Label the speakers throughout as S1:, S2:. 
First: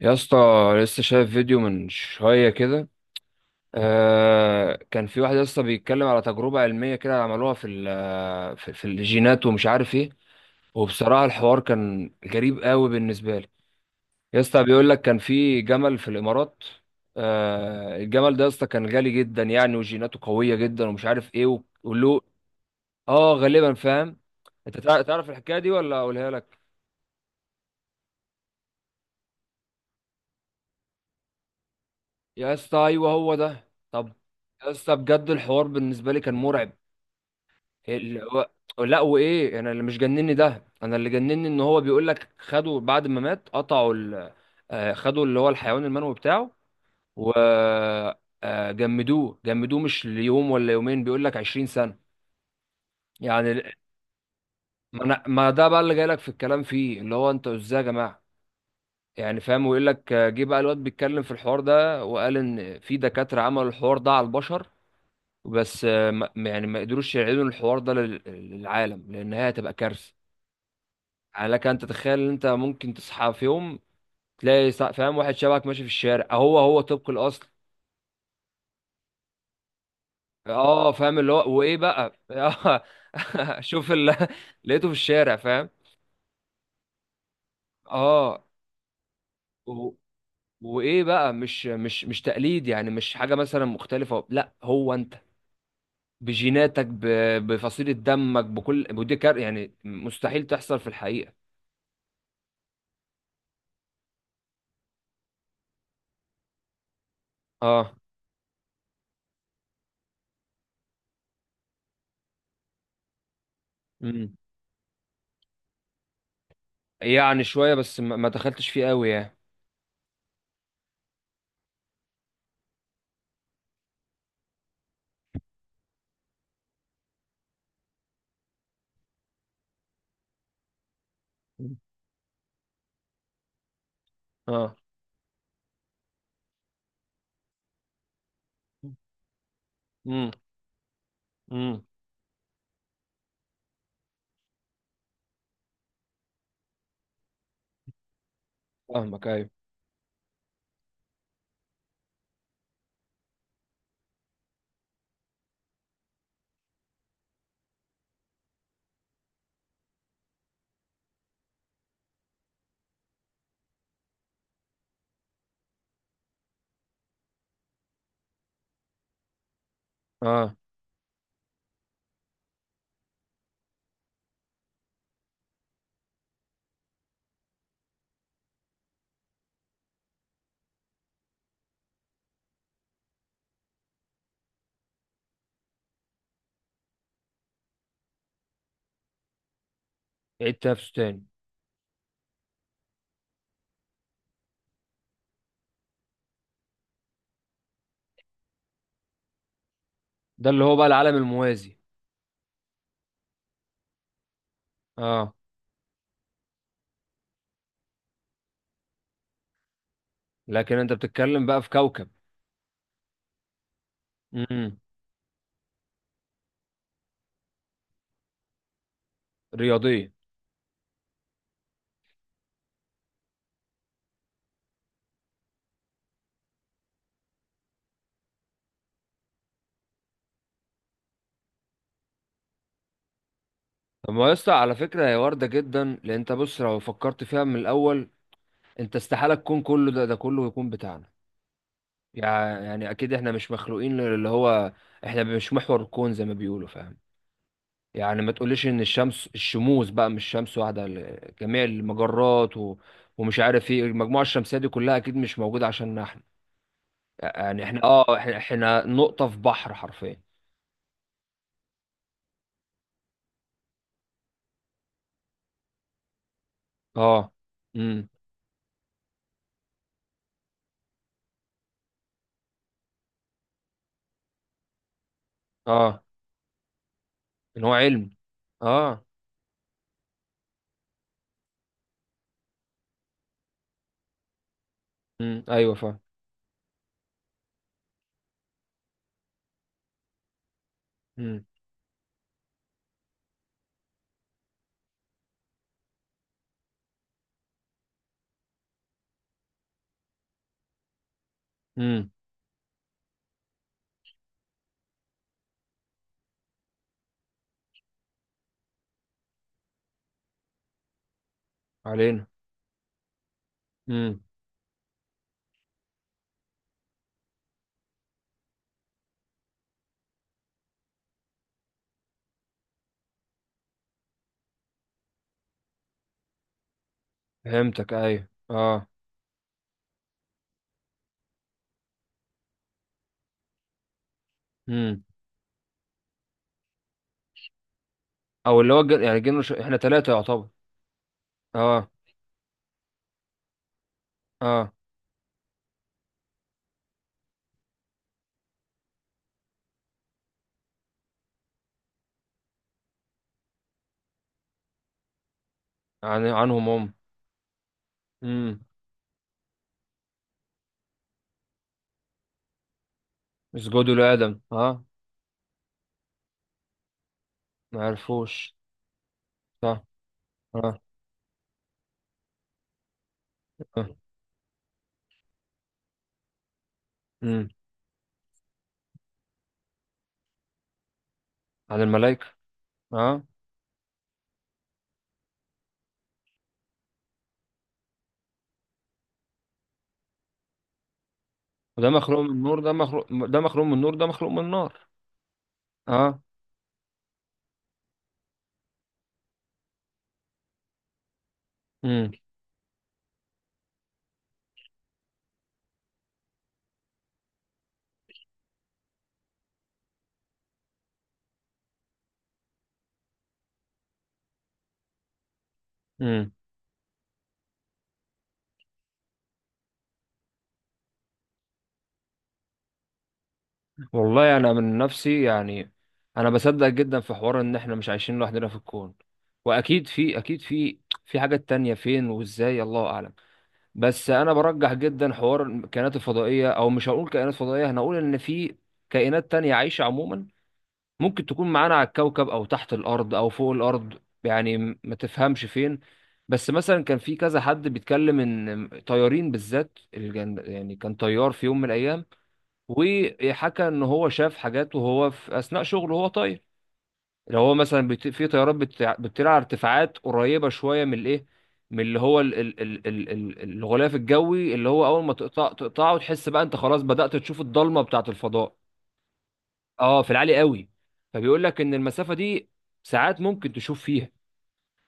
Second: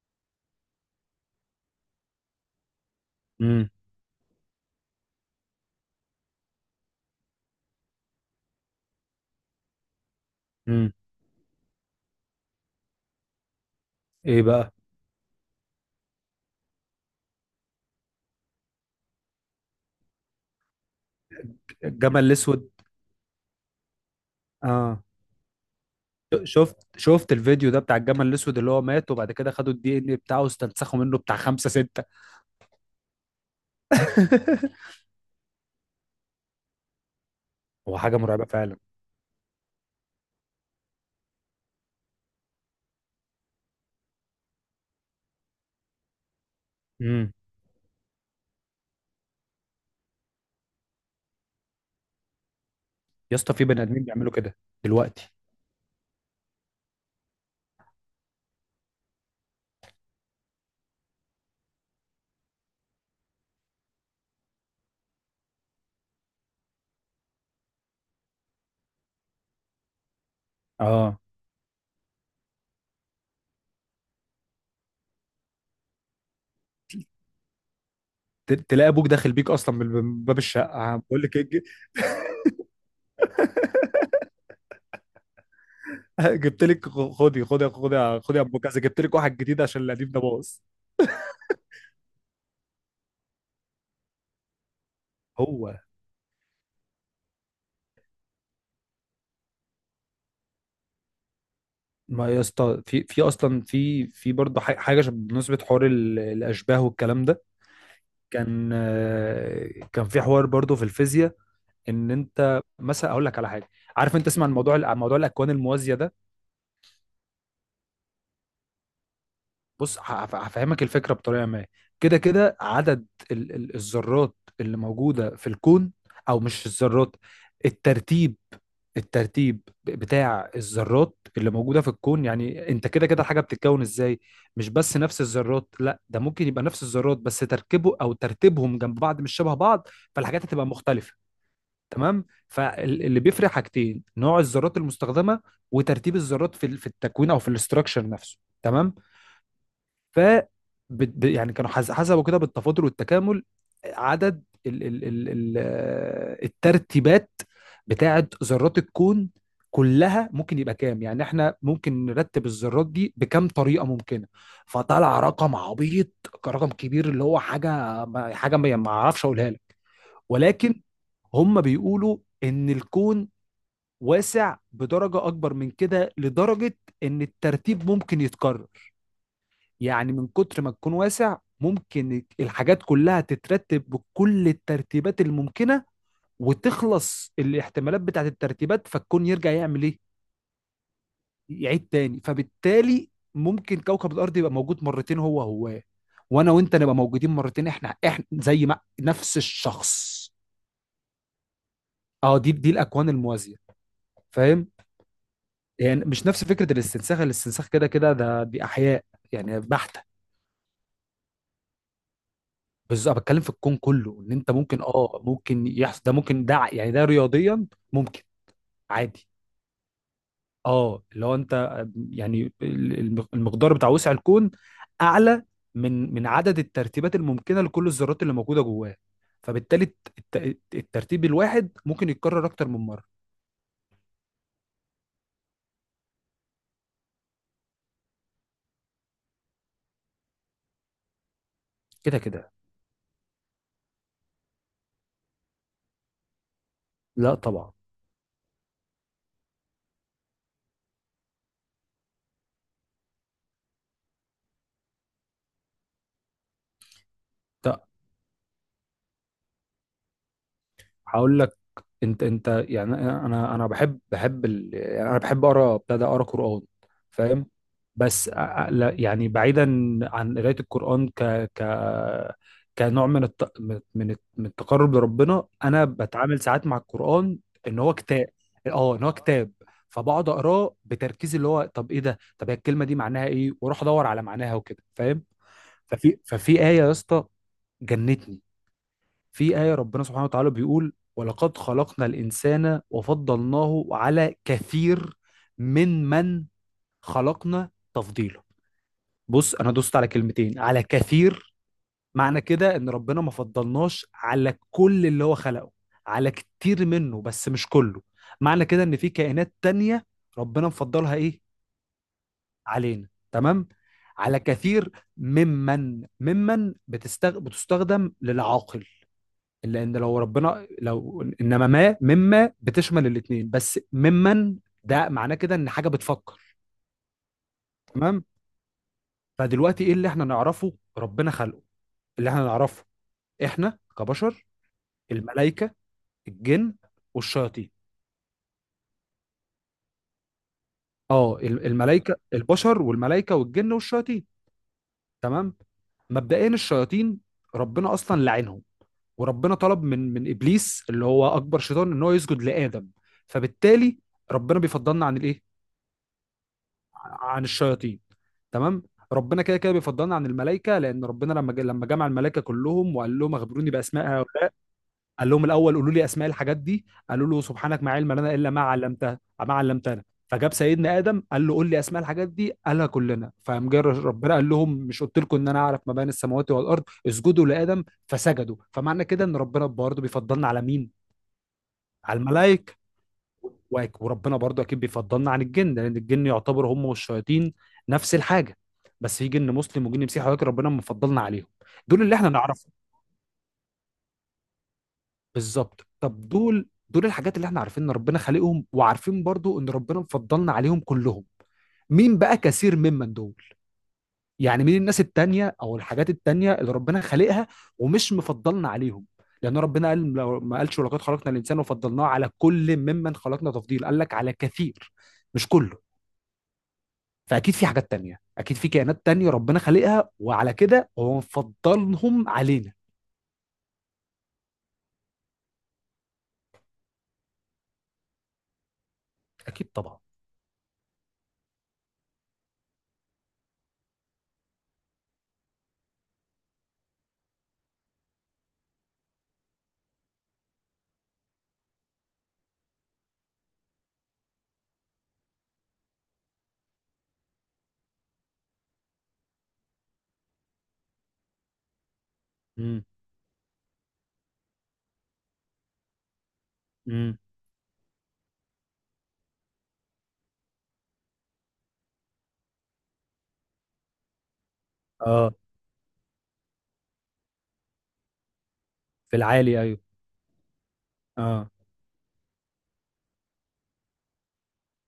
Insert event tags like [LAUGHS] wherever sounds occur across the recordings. S1: يا اسطى، لسه شايف فيديو من شوية كده.
S2: امم.
S1: آه، كان في واحد يا اسطى بيتكلم على تجربة علمية كده عملوها في ال- في في الجينات ومش عارف ايه.
S2: امم.
S1: وبصراحة الحوار كان غريب قوي بالنسبة لي. يا
S2: ايه
S1: اسطى،
S2: بقى؟
S1: بيقول لك كان في جمل في الإمارات. آه، الجمل ده يا اسطى كان غالي جدا يعني وجيناته قوية جدا ومش عارف ايه وله.
S2: الجمل الاسود؟
S1: اه، غالبا فاهم. انت تع-
S2: اه،
S1: تعرف الحكاية دي ولا اقولها لك؟
S2: شفت الفيديو ده بتاع الجمل الاسود اللي هو مات، وبعد كده خدوا الدي ان بتاعه واستنسخوا منه بتاع خمسة ستة.
S1: يا اسطى ايوه، هو ده. طب، يا اسطى
S2: [LAUGHS]
S1: بجد الحوار بالنسبة لي كان مرعب.
S2: هو حاجة
S1: اللي
S2: مرعبة
S1: هو،
S2: فعلا.
S1: لا وايه، انا اللي مش جنني ده، انا اللي جنني ان هو بيقول لك خدوا بعد ما مات قطعوا ال... آه، خدوا اللي هو الحيوان المنوي بتاعه. و
S2: امم.
S1: جمدوه جمدوه مش ليوم ولا يومين، بيقول لك 20 سنة.
S2: يا
S1: يعني
S2: اسطى، في بني ادمين بيعملوا كده دلوقتي.
S1: ما ده بقى اللي جاي لك في الكلام فيه، اللي هو انتوا ازاي يا جماعة؟ يعني فاهم. ويقول لك جه بقى الواد بيتكلم في الحوار ده وقال ان في دكاترة عملوا الحوار ده على البشر. بس يعني ما قدروش يعيدوا الحوار ده للعالم لان هي هتبقى كارثة.
S2: اه،
S1: يعني لك ان تتخيل ان انت ممكن تصحى في يوم، تلاقي فاهم واحد شبهك ماشي في الشارع، هو هو طبق الاصل.
S2: تلاقي ابوك داخل بيك اصلا من باب
S1: اه
S2: الشقه،
S1: فاهم،
S2: بقول
S1: اللي
S2: لك إيه، [LAUGHS]
S1: هو وايه بقى [LAUGHS] شوف اللي [LAUGHS] لقيته في الشارع، فاهم.
S2: جبت لك، خدي خدي خدي خدي يا
S1: اه.
S2: ابو كذا، جبت لك واحد جديد عشان
S1: و...
S2: القديم ده باظ.
S1: وايه بقى؟ مش تقليد، يعني مش حاجه مثلا مختلفه. لا، هو انت
S2: هو،
S1: بجيناتك بفصيله دمك بكل ودي كار، يعني مستحيل تحصل في الحقيقه.
S2: ما يا اسطى، في اصلا في برضه حاجه بالنسبه حوار الاشباه والكلام ده،
S1: اه.
S2: كان في حوار برضو في الفيزياء، ان انت مثلا اقول لك على حاجه. عارف انت
S1: امم.
S2: تسمع الموضوع عن موضوع الاكوان الموازيه ده؟
S1: يعني شويه بس، ما دخلتش فيه قوي يعني.
S2: بص، هفهمك الفكره بطريقه ما. كده كده عدد ال الذرات اللي موجوده في الكون، او مش الذرات، الترتيب، بتاع الذرات اللي موجوده في الكون، يعني انت كده كده الحاجه بتتكون ازاي. مش
S1: اه.
S2: بس نفس الذرات، لا، ده ممكن يبقى نفس الذرات بس تركيبه او ترتيبهم جنب بعض مش شبه بعض، فالحاجات هتبقى مختلفه.
S1: امم.
S2: تمام، فاللي بيفرق حاجتين نوع الذرات المستخدمه وترتيب الذرات في التكوين او في الاستراكشر نفسه. تمام.
S1: فاهمك ايوه،
S2: ف يعني كانوا حسبوا كده بالتفاضل والتكامل عدد ال ال ال ال آه، الترتيبات بتاعت ذرات الكون كلها، ممكن يبقى كام، يعني احنا ممكن نرتب الذرات دي بكام طريقه ممكنه. فطلع رقم عبيط، رقم كبير، اللي هو حاجه حاجه ما اعرفش اقولها لك.
S1: اه.
S2: ولكن هم بيقولوا ان الكون واسع بدرجة أكبر من كده، لدرجة إن الترتيب ممكن يتكرر. يعني من كتر ما تكون واسع، ممكن الحاجات كلها تترتب بكل الترتيبات الممكنة، وتخلص الاحتمالات بتاعت الترتيبات، فالكون يرجع يعمل إيه؟
S1: يعيد تنافسه تاني.
S2: يعيد تاني. فبالتالي ممكن كوكب الأرض يبقى موجود مرتين، هو هو، وأنا وأنت نبقى موجودين مرتين، إحنا إحنا، زي ما نفس الشخص.
S1: ده اللي هو بقى العالم الموازي.
S2: أه، دي الأكوان الموازية. فاهم؟
S1: اه.
S2: يعني مش نفس فكره الاستنساخ. الاستنساخ كده كده ده دي احياء يعني بحته.
S1: لكن انت بتتكلم بقى في كوكب.
S2: بس انا بتكلم في الكون كله، ان انت
S1: امم.
S2: ممكن، ممكن يحصل ده، ممكن ده، يعني ده رياضيا ممكن. عادي.
S1: رياضيه.
S2: اه، اللي هو انت، يعني المقدار بتاع وسع الكون اعلى من عدد الترتيبات الممكنه لكل الذرات اللي موجوده جواه، فبالتالي الترتيب الواحد ممكن يتكرر اكتر من مره.
S1: طب ما يا اسطى، على فكره هي وارده جدا، لان انت بص لو فكرت فيها من الاول، انت استحاله تكون كله ده، ده كله يكون بتاعنا.
S2: كده كده.
S1: يعني اكيد احنا مش مخلوقين، اللي هو احنا مش محور الكون زي ما بيقولوا، فاهم.
S2: لا، طبعا.
S1: يعني ما تقوليش ان الشمس، الشموس بقى مش شمس واحده، جميع المجرات و... ومش عارف ايه، المجموعه الشمسيه دي كلها اكيد مش موجوده عشان احنا. يعني
S2: لا،
S1: احنا، احنا نقطة في بحر حرفيا.
S2: هقول لك، انت يعني انا بحب يعني انا بحب اقرا، ابتدى اقرا قران.
S1: اه.
S2: فاهم؟
S1: امم.
S2: بس لا، يعني بعيدا عن قرايه القران، ك ك كنوع من من التقرب لربنا، انا
S1: اه،
S2: بتعامل ساعات مع القران.
S1: ان هو
S2: ان هو
S1: علم.
S2: كتاب. اه. ان
S1: اه.
S2: هو كتاب. فبقعد اقراه بتركيز، اللي هو طب ايه ده، طب هي الكلمه دي معناها ايه، واروح ادور على معناها وكده. فاهم.
S1: ايوه فاهم.
S2: ففي ايه يا اسطى؟ جنتني. في آية ربنا سبحانه وتعالى بيقول:
S1: امم.
S2: ولقد خلقنا الإنسان وفضلناه على كثير من خلقنا تفضيلا. بص، أنا دوست على كلمتين، على كثير.
S1: امم.
S2: معنى كده إن ربنا ما فضلناش على كل اللي هو خلقه، على كتير منه، بس مش كله. معنى كده إن في كائنات تانية ربنا مفضلها إيه؟
S1: علينا.
S2: علينا. تمام.
S1: امم.
S2: على كثير ممن، بتستخدم للعاقل، لان لو ربنا، لو انما، ما، مما بتشمل الاثنين، بس ممن، ده معناه كده ان حاجه بتفكر.
S1: فهمتك
S2: تمام.
S1: ايوه، اه.
S2: فدلوقتي ايه اللي احنا نعرفه ربنا خلقه؟ اللي احنا نعرفه احنا كبشر،
S1: امم.
S2: الملائكه، الجن والشياطين.
S1: او اللي هو جن... يعني جن ش... احنا ثلاثة يعتبر.
S2: اه، ال-
S1: اه.
S2: الملائكه البشر والملائكه والجن والشياطين.
S1: اه.
S2: تمام. مبدئيا الشياطين ربنا اصلا لعنهم، وربنا طلب من ابليس اللي هو اكبر شيطان ان هو يسجد لادم، فبالتالي ربنا بيفضلنا عن الايه؟
S1: عن... عنهم هم.
S2: عن الشياطين.
S1: امم.
S2: تمام. ربنا كده كده بيفضلنا عن الملائكه، لان ربنا لما لما جمع الملائكه كلهم وقال لهم: اخبروني
S1: اسجدوا
S2: باسماء
S1: لآدم،
S2: هؤلاء.
S1: اه.
S2: قال لهم الاول: قولوا لي اسماء الحاجات دي. قالوا له:
S1: ما
S2: سبحانك ما علم لنا الا
S1: عرفوش.
S2: ما علمتها، ما
S1: صح.
S2: علمتنا. فجاب
S1: اه.
S2: سيدنا ادم قال له: قول لي اسماء الحاجات دي، قالها كلنا. فقام جه
S1: اه.
S2: ربنا قال لهم: مش قلت لكم ان انا اعرف ما بين السماوات والارض؟ اسجدوا
S1: امم.
S2: لادم. فسجدوا. فمعنى كده ان ربنا برضه بيفضلنا على مين؟
S1: عن
S2: على
S1: الملائكة.
S2: الملائكه.
S1: اه.
S2: وربنا برضو اكيد بيفضلنا عن الجن، لان الجن يعتبر هم والشياطين نفس الحاجه، بس في جن مسلم وجن مسيحي، ولكن ربنا مفضلنا عليهم.
S1: وده
S2: دول اللي
S1: مخلوق
S2: احنا
S1: من النور، ده
S2: نعرفهم
S1: مخلوق، ده مخلوق من النور، ده مخلوق من النار.
S2: بالظبط.
S1: اه.
S2: طب دول، الحاجات اللي احنا عارفين ان ربنا خالقهم، وعارفين برضو ان ربنا مفضلنا عليهم كلهم، مين بقى كثير ممن دول؟ يعني مين الناس التانية او الحاجات التانية اللي ربنا خالقها ومش مفضلنا عليهم؟ لان ربنا قال، لو ما قالش ولقد خلقنا الانسان وفضلناه على كل ممن خلقنا تفضيل، قال لك على كثير، مش كله.
S1: امم.
S2: فاكيد في حاجات تانية، اكيد في كائنات تانية ربنا خلقها، وعلى كده هو مفضلهم علينا.
S1: والله انا من نفسي يعني، انا بصدق جدا في حوار ان احنا مش عايشين لوحدنا في الكون.
S2: اكيد
S1: واكيد
S2: طبعا.
S1: في، اكيد في في حاجات تانية، فين وازاي الله اعلم. بس انا برجح جدا حوار الكائنات الفضائية. او مش هقول كائنات فضائية، هنقول ان في كائنات تانية عايشة عموما. ممكن تكون معانا على الكوكب، او تحت الارض، او فوق الارض. يعني ما تفهمش فين. بس مثلا كان في كذا حد بيتكلم ان طيارين بالذات، يعني كان طيار في يوم من الايام،
S2: امم.
S1: وحكى ان هو شاف حاجات وهو في اثناء شغله وهو طاير.
S2: امم.
S1: اللي هو مثلا في طيارات بتطير على ارتفاعات قريبه شويه من الايه، من اللي هو الغلاف الجوي اللي هو اول ما
S2: اه.
S1: تقطع تقطعه، تحس بقى انت خلاص بدأت تشوف الضلمه بتاعه الفضاء.
S2: في العالي، ايوه.
S1: اه في العالي قوي. فبيقول
S2: اه.
S1: لك ان المسافه دي ساعات ممكن تشوف فيها.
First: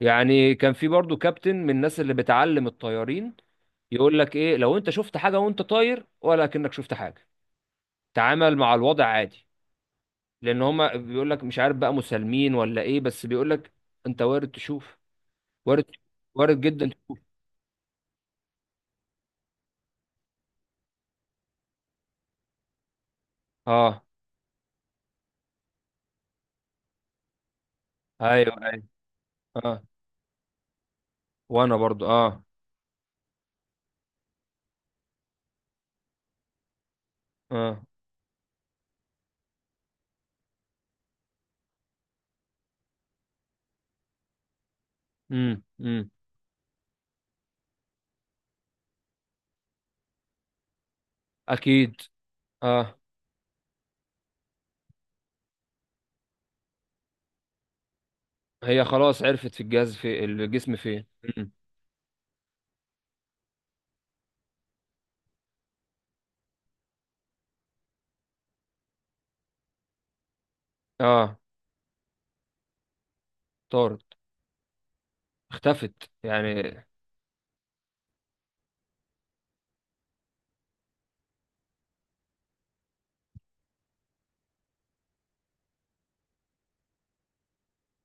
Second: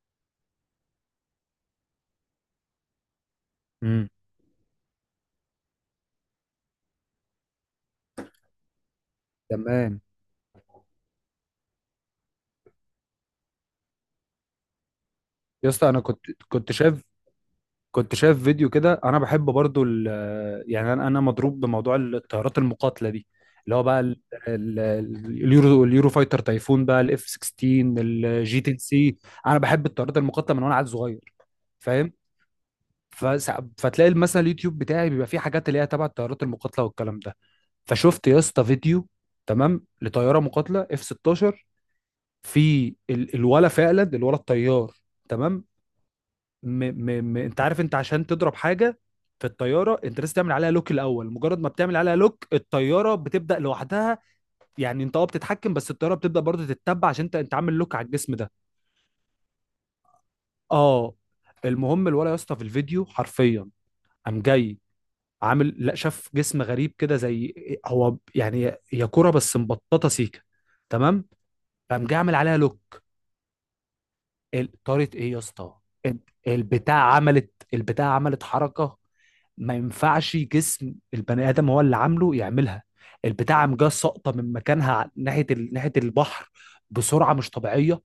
S1: يعني كان في برضو كابتن من الناس اللي بتعلم الطيارين،
S2: امم.
S1: يقول لك ايه لو انت شفت حاجه وانت طاير، ولا كأنك شفت حاجه، تعامل مع الوضع عادي.
S2: تمام.
S1: لان هما بيقول لك مش عارف بقى مسالمين ولا ايه، بس بيقول لك انت وارد تشوف.
S2: يا
S1: وارد.
S2: اسطى، انا
S1: وارد جدا تشوف.
S2: كنت شايف فيديو كده. انا بحب برضو يعني انا مضروب بموضوع الطيارات المقاتله دي، اللي هو بقى
S1: اه.
S2: اليورو فايتر تايفون، بقى الاف 16،
S1: ايوه
S2: الجي 10
S1: ايوه.
S2: سي. انا
S1: اه.
S2: بحب الطيارات المقاتله من وانا عيل صغير.
S1: وانا برضو
S2: فاهم؟
S1: اه.
S2: فتلاقي مثلا اليوتيوب بتاعي بيبقى فيه حاجات اللي هي تبع الطيارات المقاتله والكلام ده.
S1: اه.
S2: فشفت يا اسطى فيديو، تمام، لطياره مقاتله اف 16، الولا، فعلا، الولا الطيار.
S1: امم.
S2: تمام.
S1: امم.
S2: انت عارف، انت عشان تضرب حاجه في الطياره، انت لازم تعمل عليها لوك الاول. مجرد ما بتعمل
S1: اكيد.
S2: عليها لوك
S1: اه.
S2: الطياره بتبدا لوحدها، يعني انت بتتحكم، بس الطياره بتبدا برضه تتبع عشان انت عامل لوك على الجسم ده.
S1: هي خلاص عرفت في الجهاز، في الجسم فين.
S2: اه.
S1: أمم.
S2: المهم الولا يا اسطى في الفيديو حرفيا قام جاي عامل، لا، شاف جسم غريب كده، زي هو يعني هي كرة بس مبططة سيكة، تمام،
S1: اه.
S2: قام جه عامل عليها لوك.
S1: طارت.
S2: طارت، ايه يا اسطى؟
S1: اختفت
S2: ال-
S1: يعني.
S2: البتاع عملت حركة ما ينفعش جسم البني آدم هو اللي عامله يعملها. البتاع قام جه ساقطة من مكانها، ناحية البحر، بسرعة مش طبيعية.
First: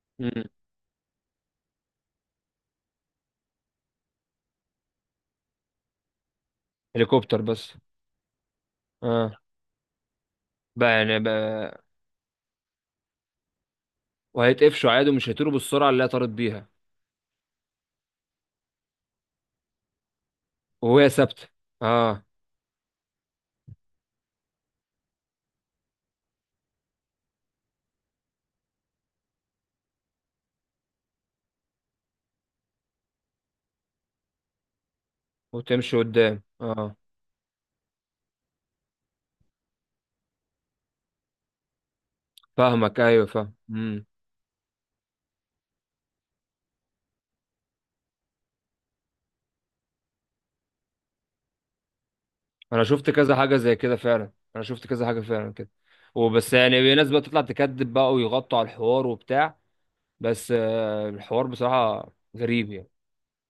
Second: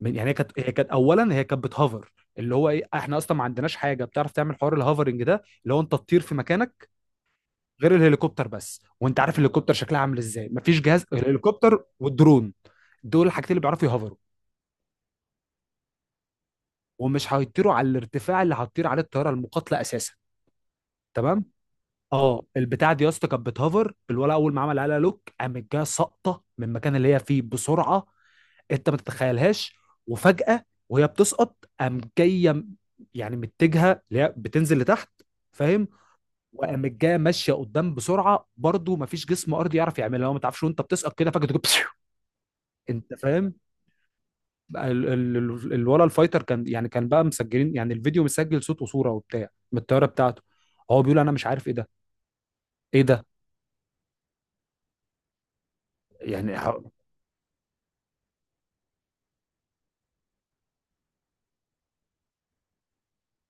S2: يعني، هي
S1: امم.
S2: كانت هي كانت أولا هي كانت بتهوفر. اللي هو ايه، احنا اصلا ما عندناش حاجة بتعرف تعمل حوار الهوفرنج ده، اللي هو انت تطير في مكانك،
S1: هليكوبتر بس.
S2: غير الهليكوبتر بس. وانت
S1: اه
S2: عارف الهليكوبتر شكلها عامل ازاي. مفيش
S1: بقى
S2: جهاز،
S1: يعني بقى.
S2: الهليكوبتر والدرون، دول الحاجتين اللي بيعرفوا يهوفروا،
S1: وهيتقفشوا عادي، ومش هيطيروا بالسرعه اللي هي طارت بيها.
S2: ومش هيطيروا على الارتفاع اللي هتطير عليه الطياره المقاتله اساسا.
S1: وهي
S2: تمام.
S1: ثابته. اه.
S2: اه، البتاع دي يا اسطى كانت بتهوفر. الولا اول ما عمل عليها لوك، قامت جايه ساقطه من المكان اللي هي فيه بسرعه انت ما تتخيلهاش. وفجاه وهي بتسقط قام جايه يعني متجهه اللي هي بتنزل لتحت. فاهم.
S1: وتمشي قدام،
S2: وقامت
S1: اه.
S2: جايه ماشيه قدام بسرعه برضو، ما فيش جسم ارضي يعرف يعملها، هو ما تعرفش وانت بتسقط كده فجاه تجيب؟ [LAUGHS]
S1: فاهمك
S2: انت
S1: ايوه، فاهم.
S2: فاهم.
S1: مم.
S2: بقى الولا الفايتر كان كان بقى مسجلين، يعني الفيديو مسجل صوت وصوره وبتاع، من الطياره بتاعته، هو بيقول انا مش عارف ايه ده.
S1: انا
S2: ايه
S1: شفت
S2: ده
S1: كذا حاجه زي كده فعلا، انا شفت كذا حاجه فعلا كده. وبس
S2: يعني،
S1: يعني في ناس بقى تطلع تكذب بقى ويغطوا على الحوار وبتاع. بس الحوار بصراحه غريب يعني.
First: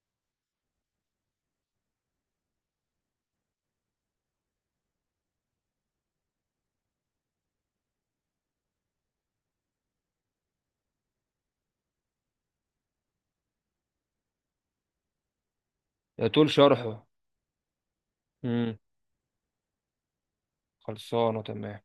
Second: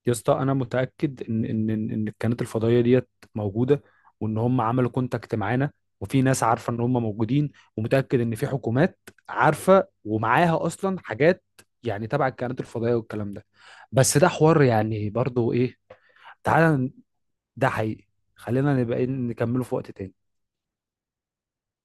S2: يا اسطى انا متاكد ان ان ان إن الكائنات الفضائيه ديت موجوده، وان هم عملوا كونتاكت معانا، وفي ناس عارفه ان هم موجودين، ومتاكد ان في حكومات عارفه ومعاها اصلا حاجات يعني تبع الكائنات الفضائيه والكلام ده، بس ده حوار يعني برضو ايه،
S1: يطول
S2: تعالى،
S1: شرحه.
S2: ده حقيقي، خلينا
S1: امم.
S2: نبقى إيه، نكمله في وقت تاني.
S1: خلصانه تمام.